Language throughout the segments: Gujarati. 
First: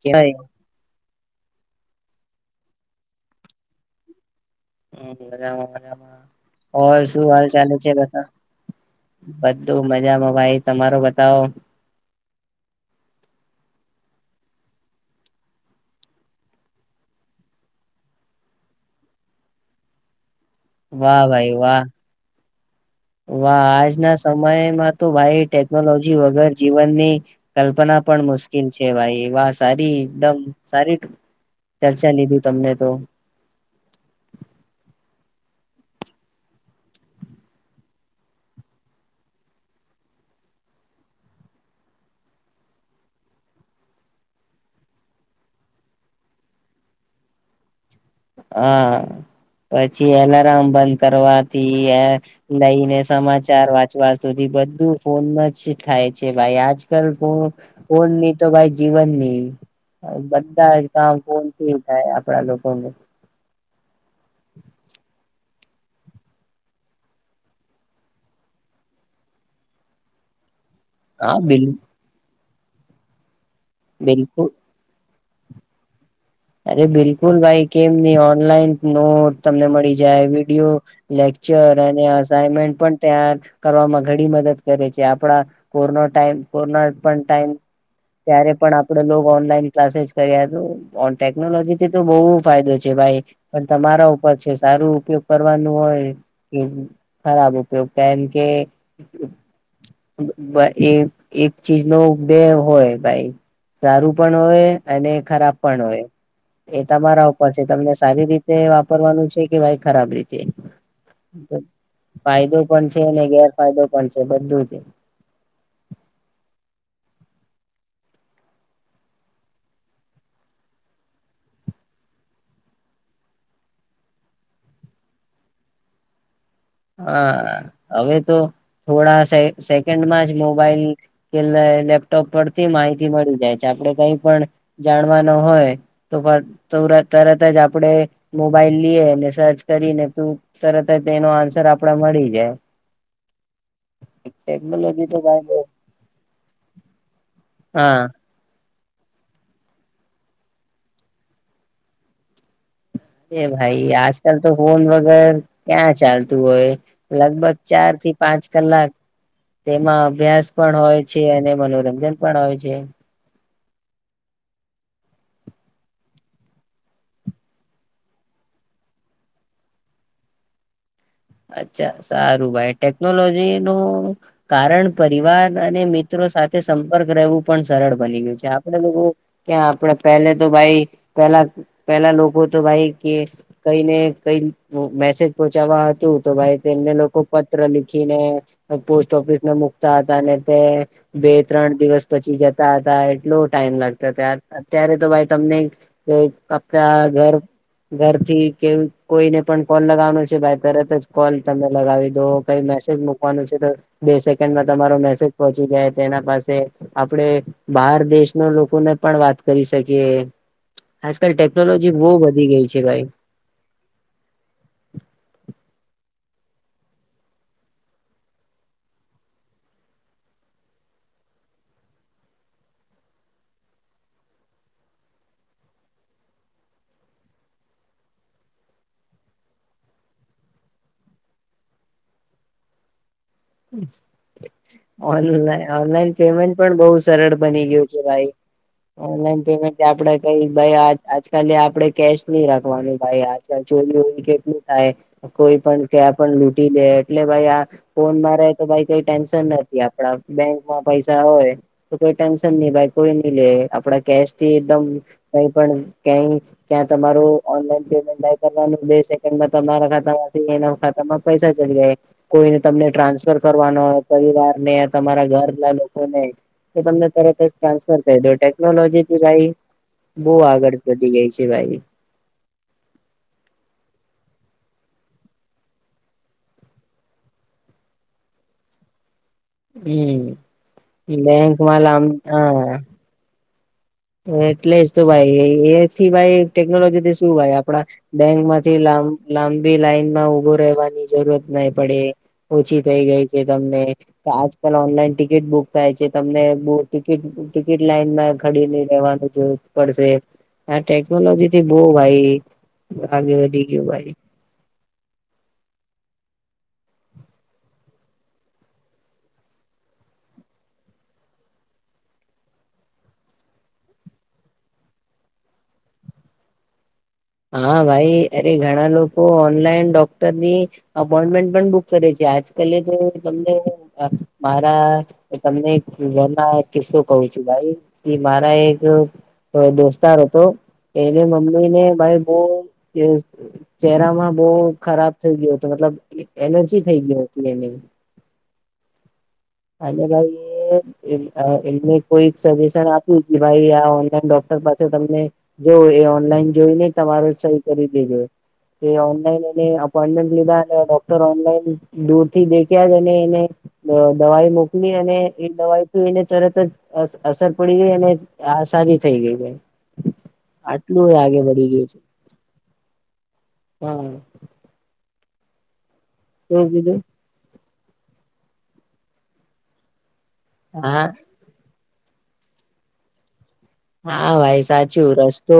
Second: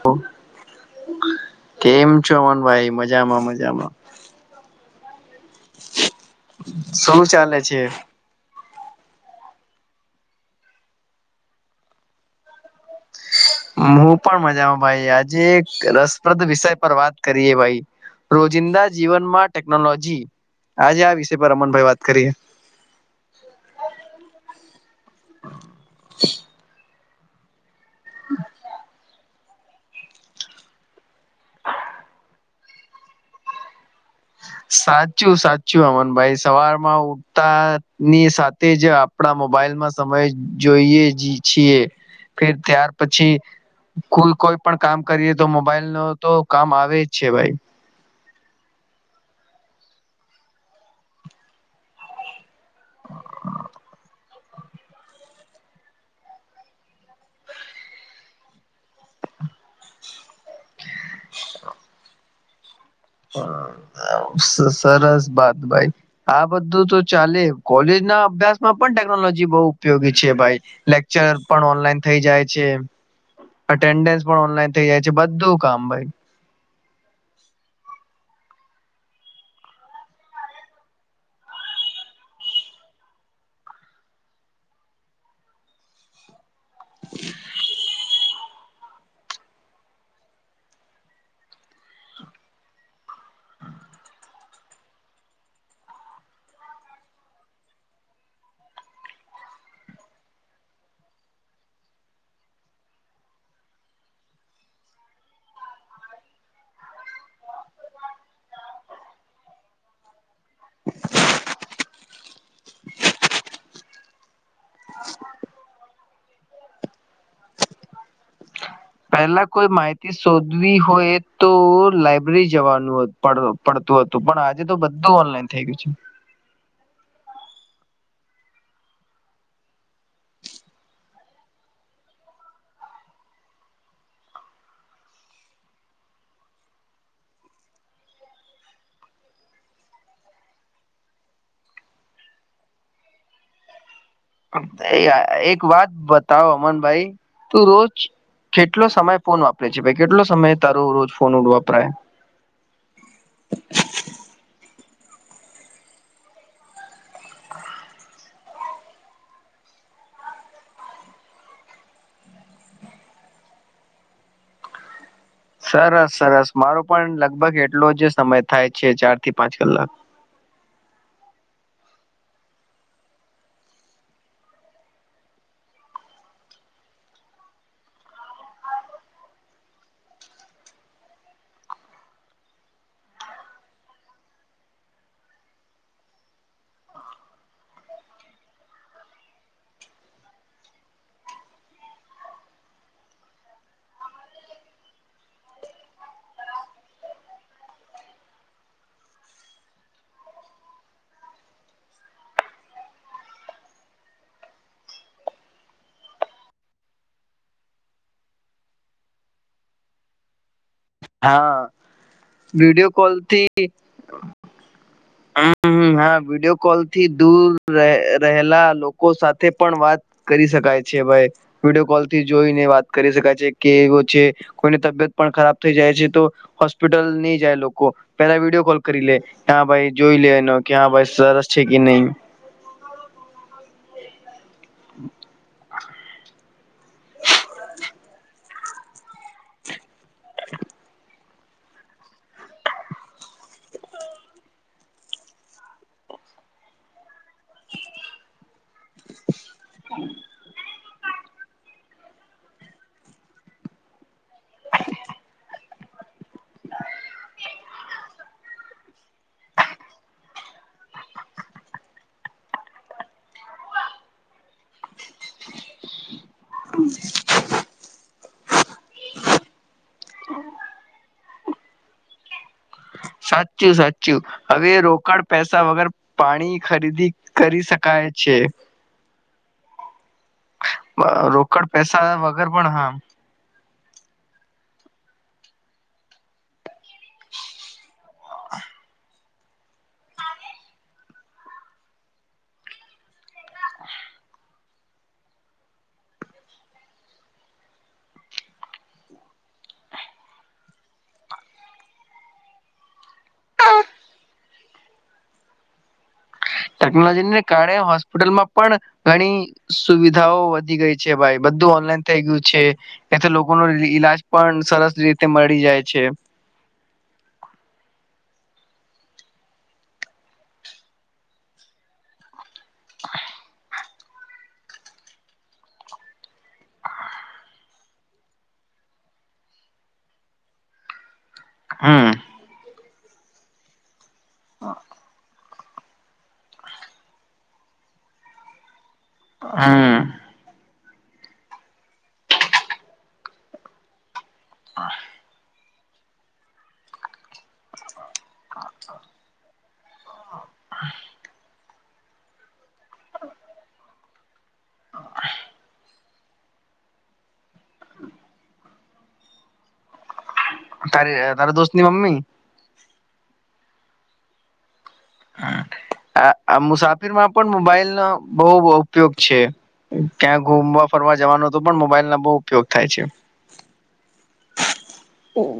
કેવાય કેમ ચમન ભાઈ મજામાં મજામાં મજામાં મજામાં શું હાલ ચાલે છે બધા બધું મજામાં ભાઈ તમારો બતાવો હું પણ મજામાં ભાઈ આજે એક રસપ્રદ વિષય પર વાત કરીએ ભાઈ રોજિંદા જીવનમાં ટેકનોલોજી આજે આ વિષય પર રમનભાઈ વાત કરીએ વા આજના સમયમાં તો ભાઈ ટેકનોલોજી વગર જીવનની કલ્પના પણ મુશ્કિલ છે ભાઈ વાસ તારી એકદમ સારી ચર્ચા લીધી તમને તો સાચું સાચું અમનભાઈ સવારમાં ઉઠતા ની સાથે જ આપડા મોબાઈલમાં સમય જોઈએ જ છીએ ફેડ ત્યાર પછી કુલ કોઈ પણ કામ કરીએ તો મોબાઈલ નો તો કામ આવે છે ભાઈ હા પછી એલાર્મ બંધ કરવાથી લઈને સમાચાર વાંચવા સુધી બધું ફોન ન થાય છે ભાઈ આજકાલ ફ ફોનની તો ભાઈ જીવનની હ બધા જ કામ ફોનથી થાય આપડા લોકોનું સરસ બાત ભાઈ આ બધું તો ચાલે કોલેજ ના અભ્યાસ માં પણ ટેકનોલોજી બઉં ઉપયોગી છે ભાઈ લેક્ચર હા બિલ પણ ઓનલાઈન થઇ જાય છે અટેન્ડન્સ પણ બિલકુલ ઓનલાઈન થઇ જાય છે બધું કામ ભાઈ અરે બિલકુલ ભાઈ કેમ ની ઓનલાઈન નોટ તમને મળી જાય વિડીયો લેકચ ર અને અસાઇમેન્ટ પણ તૈયાર કરવામાં ઘડી મદદ કરે છે આપડા કોરોના ટાઈમ કોરોના પણ ટાઈમ ત્યારે પણ આપડે ઓનલાઈન ક્લાસે જ કર્યા ટેકનોલોજી થી તો બઉ ફાયદો છે ભાઈ પણ તમારા ઉપર છે સારું ઉપયોગ કરવાનું હોય કે ખરાબ ઉપયોગ કારણ કે એ એક ચીજ નો બેે હોય ભાઈ સારું પણ હોય અને ખરાબ પણ હોય. એ તમારા ઉપર છે તમને સારી રીતે વાપરવાનું છે કે ભાઈ ખરાબ રીતે [inaudible] ફાયદો પણ છે અને ગેરફાયદો પણ છે બધું જ પેલા કોઈ માહિતી શોધવી હોય તો લાયબ્રેરી જવાનું પડતું હતું પણ આજે તો બધું ઓનલાઈન થઈ ગયું છે [inaudible] હા હવે તો થોડા સેકન્ડમાં જ મોબાઈલ કે લેપટોપ પરથી માહિતી મળી જાય છે આપણે કઈ પણ જાણવા ન હોય તો પણ તરત જ આપડણે મોબાઈલ લઈએને સર્ચ કરીને તું તરત જ તેનો આન્સ આપડાે મળી જાય ટેકનોલોજી તો ભાઈ બો એક વાત બતાવ અમનભાઈ તું રોજ હા કેટલો સમય ફોન વાપરે છે ભાઈ કેટલો સમય તારું રોજ ફોન વાપરાય એ ભાઈ આજકાલ તો ફોન વગર ક્યાં ચાલતું હોય લગભગ ચાર થી પાંચ કલાક તેમાં અભ્યાસ પણ હોય છે અને મનોરંજન પણ હોય છે [inaudible] સરસ સરસ મારો પણ લગભગ એટલો જ સમય થાય છે ચાર થી પાંચ કલાક [inaudible] અચ્છા સારું ભાઈ ટેકનોલોજી નું કારણ પરિવાર અને મિત્રો સાથે સંપર્ક રહેવું પણ સરળ બની ગયું છે આપડે લોકો કે આપણે પહેલે તો ભાઈ પેલા પેલા લોકો તો ભાઈ કે કઈને કંઈ મેસેજ પહોંચાવા તૂ ભાઈ તેમને લોકો પત્ર લિખીને પોસ્ટ ઓફિસમાં મુકતા હતા અને તે બે ત્રણ દિવસ પછી જતા હતા એટલો ટાઈમ લાગતો ત અત્યારે તો ભાઈ તમને કે કપડા ઘર ઘરથી કે કોઈને પણ કોલ લગાવવાનો છે ભાઈ તરત જ કોલ તમે લગાવી દો કઈ મેસેજ મકવાનું છે તો બે સેકન્ડમાં તમારો મેસેજ પહોંચી જ તેના પાસે આપડે બહાર દેશના લોકોને પણ વાત કરી શકીએ આજકાલ હા ટેકનોલોજી બહુ વધી ગઈ છે વિડીયો ભાઈ કોલ થી [inaudible] મારા વિડીયો કોલ થી દૂર રહેલા લોકો સાથે પણ વાત કરી શકાય છે કે ભાઈ વિડીયો કોલ થી જોઈને વાત કરી શકાય છે કે એવો છે કોઈની તબિયત પણ ખરાબ થઈ જાય હજી તો હોસ્પિટલ ની જાય લોકો પેલા વિડીયો કોલ કરી લે હા ભાઈ જોઈ લે ન ક્યાં એનો ભાઈ સરસ છે કે નહી ઓનલાઈન પેમેન્ટ પણ બહુ સરળ સરળ બની ગયું છે ભાઈ ઓનલાઈન પેમેન્ટ આપણેે કઈ આજકાલ આપણેે કેશ ની રાખવાનું ભાઈ આલ ચોરી વોરી કેટલું થાય કોઈ પણ ક્યાં પણ લૂટી દે એટલે ભાઈ આ ફોન મા આપણે તો ભાઈ કઈ ટેન્શન નથી આપડા બેંક બો પૈસા હોય તો કોઈ ટેન્શન ની લેય કોઈ નઈ લે આપડા કેશ તે દમ કઈ પણ ક્યાંય ક્યાં તમારું ઓનલાઈન પેમેન્ટ જાય ત્યાંકરવાનું બે સેકન્ડમાં તમારા ખાતા માંથી તેમા પૈસા ચડી જાય કોઈને તમને ટ્રાન્સ સર કરવાનો હોય પરિવાર ને તમારા ઘર ના લોકોને તો તમને તરત જ ટ્રાન્સફર કરી દો ટેકનોલોજી થી કાઈ બહુ આગળ વધી ગઈ છે ભાઈ સાચું સાચું હવે રોકડ પૈસા વગર પાણી ખરીદી કરી શકાય છેે ઈમ રોકડ બેંકમાં લ પૈસા વગર પણ હા એટલે જ તો ભાઈ એથી ભાઈ ટેકનોલોજીથી શું ભાઈ આપણા બેંક માંથી લ લાંબી લાઈન માં ઉભો રહેવાની જરૂરત નહી પડે ઓછી થઈ ગઈ છે તમને આજકાલ ઓનલાઈન ટિકિટ બુક થાય છે તમને બુક ટિકિટ ટિકિટ લાઈન માં ખડીને વા જરૂર પડશે આ ટેકનોલોજી થી બહુ ભાઈ આગે વધી ગયું ભાઈ ટેકનોલોજીને કારણે હોસ્પિટલમાં પણ ઘણી સુવિધાઓ વધી ગઈ છે ભાઈ બંધ ધું ઓનલાઈન થઈ ગયું છે એથી લોકો ન ઈલાજ પણ સરસ રીતે મળી જાય છે હા ભાઈ અરે ઘણા લોકો ઓનલાઈન ડોક્ટરની અપોઈન્ટમેન્ટ પણ બુક કરે છે આજ કલે તો તમને મારા તમને ઘણાં એક કિસ્સો કહું છું ભાઈ મારા એક તો દોસ્તાર અતો એ એલે મમ્મી ને હમ ભાઈ બ ચહેરામાં બહુ ખરાબ થઈ ગયું તો મતલબ એનર્જી થઈ ગયો હમ ભાઈ એમને કોઈ સજેશન આપ્યું ભાઈ ઓનલાઈન ડો કડર પાછો તમને જો એ ઓનલાઈન જોઈને તમારો સ કરી થય ગયો ઓનલાઈન એ અપોમેન્ટ લીધા ડોક્ટર ઓનલાઈન દૂર થી દેખ્યા જ અને એને દવાઈ મોકલી અને એ દવાઈ એને તરત જ અસર પડી ગઈ અને આ આસાની થઈ ગઈ છે આટલું તારી આગે તારા વધી દોસ્ત ની ગયું છેું મમ્મી હા આ આ શું કીધું મુસાફિર માં પણ મોબાઈલનો બહુ ઉપયોગ છે ક્યાં ઘુમવા હા ફરવા જવાનો તો પણ મોબાઈલ ના બહુ ઉપયોગ થાય છે હા ભાઈ સાચું રસ્તો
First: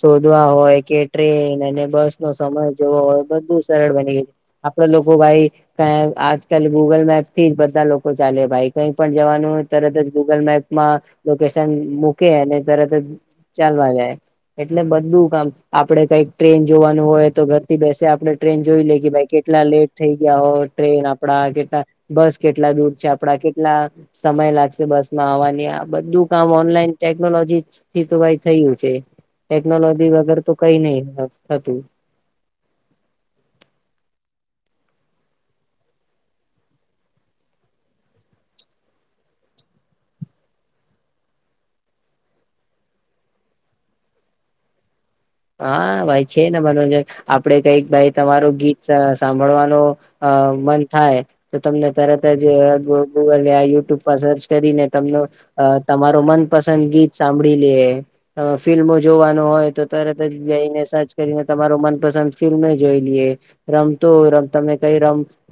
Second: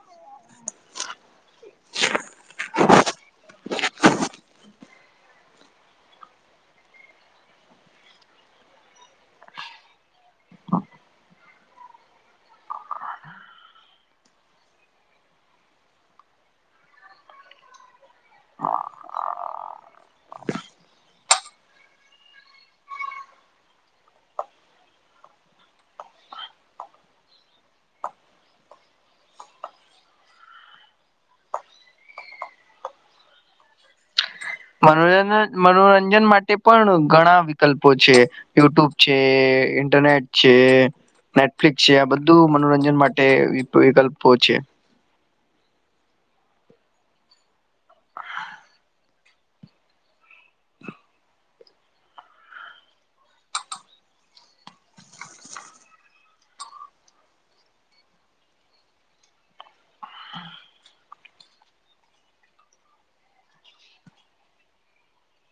શોધવા હોય કે ટ્રે ન એ બસ નો સમય જોય બું સરળ બની ગય આપણા લોકો ભાઈ ક આજ કલ ગૂગલ મેપ થી જ બધ લોકો ચાલે ભાઈ કઈ પણ જવાનું તરત જ ગુગલ મેપમાં લોકેશન મુ કે અને તરત જ ચાલવા જાય એટલે બધું કામ આપડણે કઈક ટ્રેન જોવાનું હોય તો ઘરથી બેસે આપણે ટ્રેન જોઈ લે કે ભાઈ કેટલા લેટ થઈ ગયા હો ટ્રેન આપડા કેટલા બસ કેટલા દૂર છે આપડા કેટલા સમય લાગશે બસમાં આવવાની આ બધું કામ ઓનલાઈન ટેકનોલોજી થી તો ભઈ થયું છે ટેકનોલોજી વગર તો કઈ નહી થતું મનોરં મનોરંજન માટે પણ ઘણા વિકલ્પો છે યુટ્યુબ છે ઇન્ટરનેટ છે નેટફ્લિક્સ છે આ બધું મનોરંજન માટે વિકલ્પો છે હા ભાઈ અ મન થાય તો તમને તરત જ ગૂગલ યુટ્યુબ પર સર્ચ કરીને તમ અ તમારો મનપસંદ ગીત સાંભળી લે ફિલ્મો જોવાનું હોય તો તરત જ જઈને સર્ચ કરીને તમારો મનપસંદ ફિલ્મ જોઈ લઈએ રમતોમ તમે ક ઈ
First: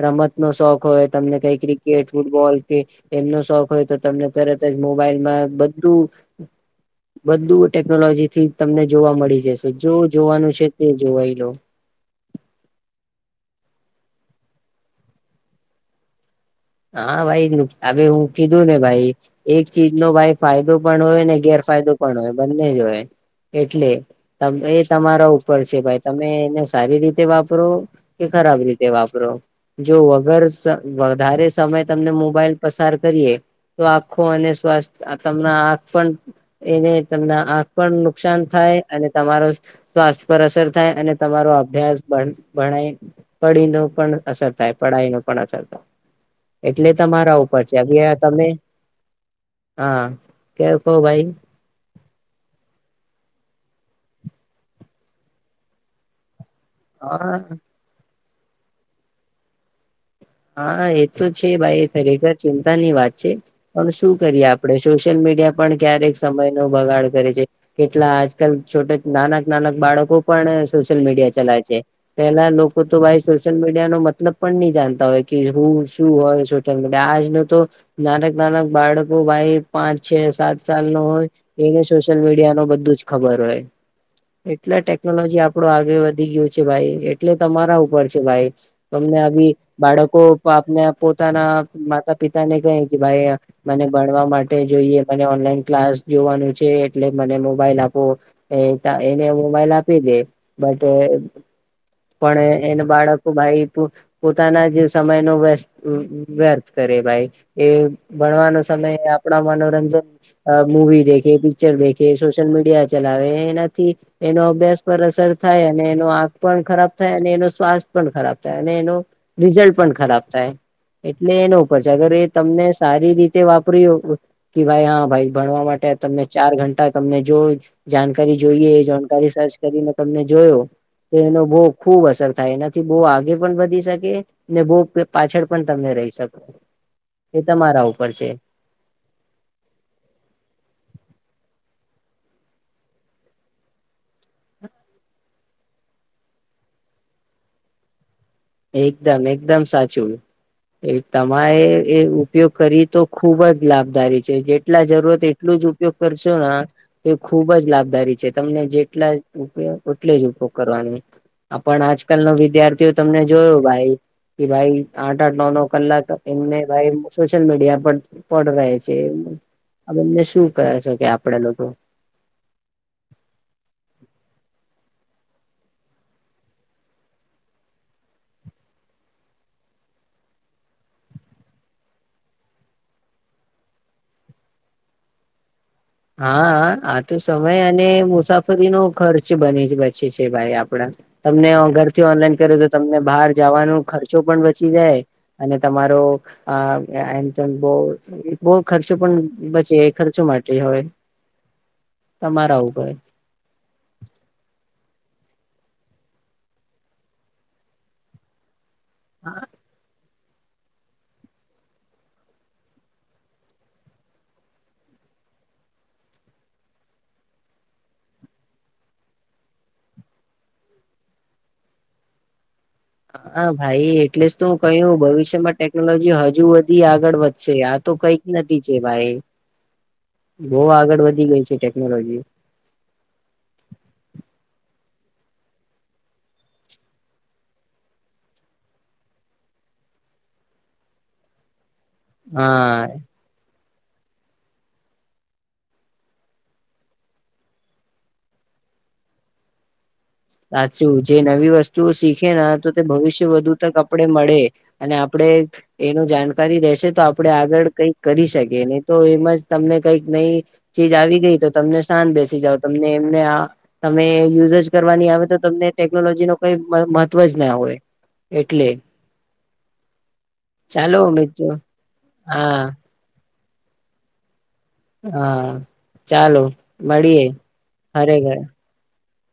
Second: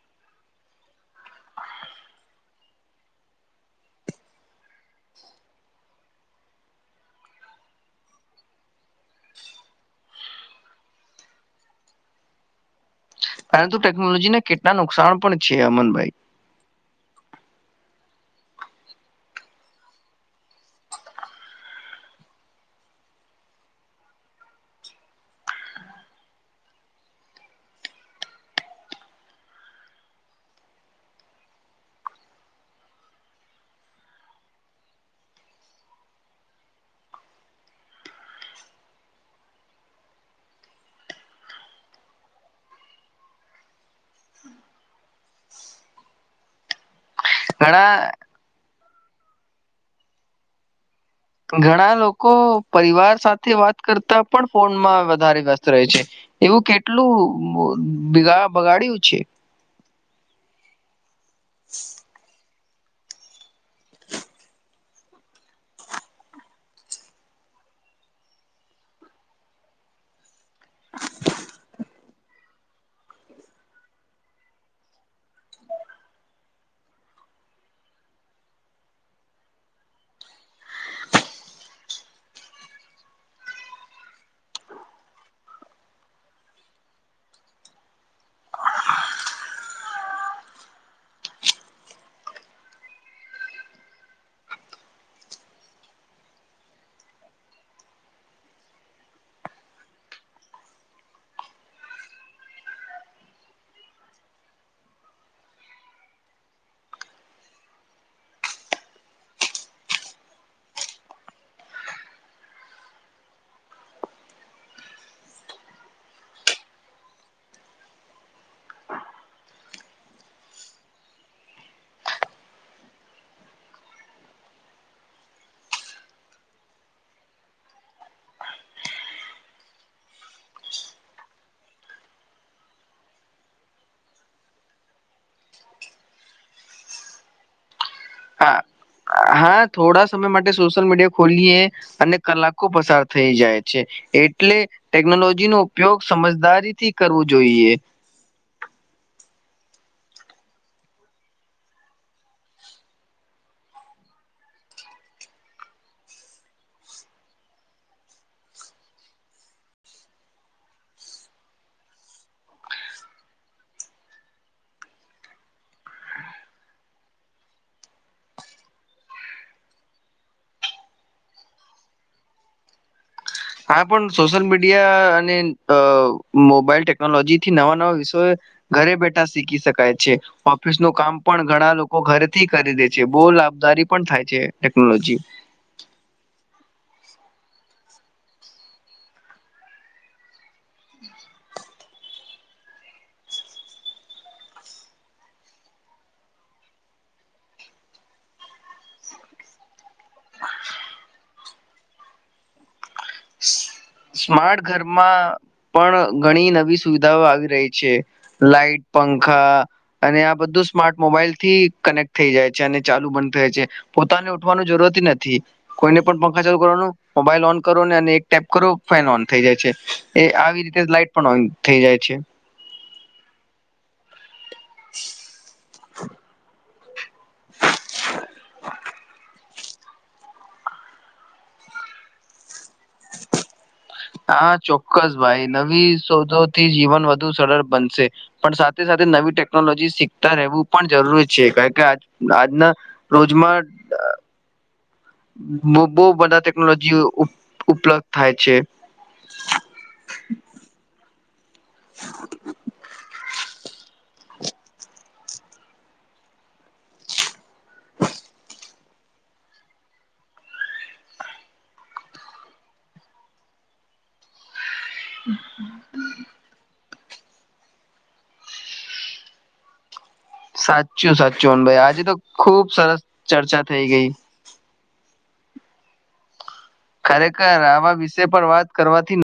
રમત નો શોખ હોય તમને કઈ ક્રિકેટ ફૂટબોલ કે એમનો શોખ હોય તો તમને તરત જ મોબાઈલમાં બધું બધું ટેકનોલોજી થી તમને જોવા મળે પડી જશે જો જોવાનું છે તે જોવાઈ લો તો ટેકનોલોજીને કેટલા નુકસાન પણ છે અમનભાઈ હા ભાઈ નુ હું કીધું ને ભાઈ એક ચીજ નો ભાઈ ફાયદો પણ હોય ને ગેર ફાયદો પણ હોય બંને જ હોય એટલે એ તમારા ઉપર છે ભાઈ તમે એને સારી રીતે વાપરો કે ખરાબ રીતે વાપરો જો વગર વધારે સમય તમને મોબાઈલ પસાર કરીએ તો આંખો અને સ્વસ્થ તમ આંખ પણ એને તમને આંખ પણ નુકસાન થાય અને તમારો સ્વાસ્થ્ય પર અસર થાય અને તમારો અભ્યાસ ભણાય પડી ન પણ અસર થાય પઢાઈ ન પણ અસર થાય એટલે તમારા ઉપર છે ઘણા તમે હા કે કહો ભાઈ ઘણા લોકો પરિવાર સાથે વાત કરતા પણ ફોનમાં વધારે વ્યસ્ત રહે છે એવું કેટલું હા બગાડ્યું છે હા એ તો છે ભાઈ ખરેખર ચિંતા ની વાત છે પણ શું કરીએ આપણે સોશિયલ મીડિયા પણ ક્યારેક સમય નો બગાડ કરે છે કેટલા આજકાલ છોટ નાનક- નાનક બાળકો પણ સોશિયલ મીડિયા ચલાય છે પેલા લોકો તો ભાઈ સોશિયલ મીડિયા નો મતલબ પણ નહી જાણતા હોય. કે હું શું હોય સોશ્યિલ મીડિયા આજનો તો નાનક- નાનક બાળકો ભાઈ પાંચ છે સાત સાલ નો હોય એને સોશિયલ મીડિયા ન બધું જ ખબર હોય. એટલા ટેકનોલોજી આપડો આગે વધી ગયયો છે ભાઈ એટલે તમારા ઉપર છે ભાઈ તમને બાળકો [unintelligible] આપને પોતાના માતા પિતા ને કહે કે ભાઈ મને ભણવા માટે જોઈએ ઓનલાઈન ક્લાસ જોવાનું છે એટલે મને મોબાઈલ આપો એને મોબાઈલ આપી લે બટ પણ એને બાળકો ભાઈ તું પોતાના જ સમય નો વસ્ટ વ્યર્થ કરે ભાઈ એ ભણવાનો સમય આપણા મનોરંજન મુવી દેખે પિક્ચર દેખે સોશિયલ મીડિયા ચલાવે એનાથી એનો અભ્યાસ અસર થાય એનો આંખ પણ ખરાબ થાય અને એનો સ્વાસ્થ પણ ખરાબ થાય અને એનો રિઝલ્ટ પણ ખરાબ થાય. એટલે એનો ઉપર છે અગર એ તમને સારી રીતે વાપરી હો કે ભાઈ હા ભાઈ ભણવા માટે તમને ચાર ઘંટા તમને જો જાણકારી જોઈએ એ જાણકારી સર્ચ કરીને તમને જોયો તો એનો બહ ખુબ અસર થાય એનાથી બહુ આગે પણ વધી શકે ને બહુ પાછળ પણ તમને રહી શકો એ તમારા ઉપર છે હા હા થોડા સમય માટે સોશિયલ મીડિયા ખોલીએ અને કલાકો પસાર થઈ જાય છે એટલે ટેકનોલોજી નો ઉપયોગ સમજદારીથી કરવું જોઈએ. એકદમ એકદમ સાચું. એ તમારે એ ઉપયોગ કરી તો ખુબ જ લાભદારી છે જેટલા જરૂરત એટલું ઉપયોગ કરસો ના તો ખુબ જ લાભદારી છે તમને જેટલા ઉપયો એટલે જ ઉપયોગ કરવાનું પણ આજકાલ ના વિદ્યાર્થીઓ તમને જોયોું ભાઈ કે ભાઈ આઠ આઠ નવ નવ કલાક એમને ભાઈ સોશિયલ મીડિયા પર પડ રહે છે. આ બંને શું કહે છે કે આપડે લોકો હા પણ સોશિયલ મીડિયા અને મોબાઈલ ટેકનોલોજી થી નવા નવા વિષયો ઘરે બેઠા શીખી શકાય છે ઓફિસ નું કામ પણ ઘણા લોકો ઘરેથી કરી દે છે બોલ લાભદારી પણ થાય છે ટેકનોલોજી. [inaudible] હા આ તો સમય અને મુસાફરીનો ખર્ચ બની જ બચે છે ભાઈ આપડા. તમને ઘરથી ઓનલાઈન કર્યું તો તમને બહાર જવાનો ખર્ચો પણ બચી જાય અને તમારો એમ તેમ બો બો ખર્ચો પણ બચે ખર્ચો માટે હોય તમારા ઉપર સ્માર્ટ ઘરમાં પણ ઘણી નવી સુવિધાઓ આવી રહી છે લાઈટ પંખા અને આ બધું સ્માર્ટ મોબાઈલ થી કનેક્ટ થઈ જાય છે અને ચાલુ બંધ થાય છે પોતાને ઉઠવાનું જરૂર નથી કોઈને પણ પંખા ચાલુ કરવાનો મોબાઈલ ઓન કરોને અને એક ટેપ કરો ફેન ઓન થઈ જાય છે એ આવી રીતે લાાઈટ પણ ઓન થઈ જાય છે. હા ભાઈ એટલે જ તો કહું ભવિષ્યમાં ટેકનોલોજી હજુ બધી આગળ વધી આ તો કઈક નથી છે ભાઈ. બો આગળ વધી ગઈ છે ટેકનોલોજી. હા ચોક્કસ ભાઈ નવી શોધોથી જીવન વધુ સરળ બનશે પણ સાથે સાથે નવી ટેકનોલોજી શીખતા રહેવું પણ જરૂરી છે કારણ કે આજના હા રોજમાં બહુ બધા ટેકનોલોજી ઉપલબ્ધ થાય છે. સાચું જે નવી વસ્તુઓ શીખે તો તે ભવિષ્ય વધુ તક આપડે મળે અને આપણે એનું જાણકારી રહેેશે તો આપણે આગળ કઈ કરી શકીએ ન તો એમ જ તમને કઈક નઈ ચીજ આવી ગઈ તો તમને શાન બેસી જાવ તમને એમને તમે યુઝ જ કરવાની આવે તો તમને ટેકનોલોજી ન કઈ મહવ જ ના હોય એટલે ચાલો સાચું મિત્રો સાચુંન ભાઈ આજે તો હા ખુબ સરસ ચર્ચા થઈ ગઈ હા ચાલો મળીએે ખરેખર આવા વિષય ખરેખર પર વાત કરવાથી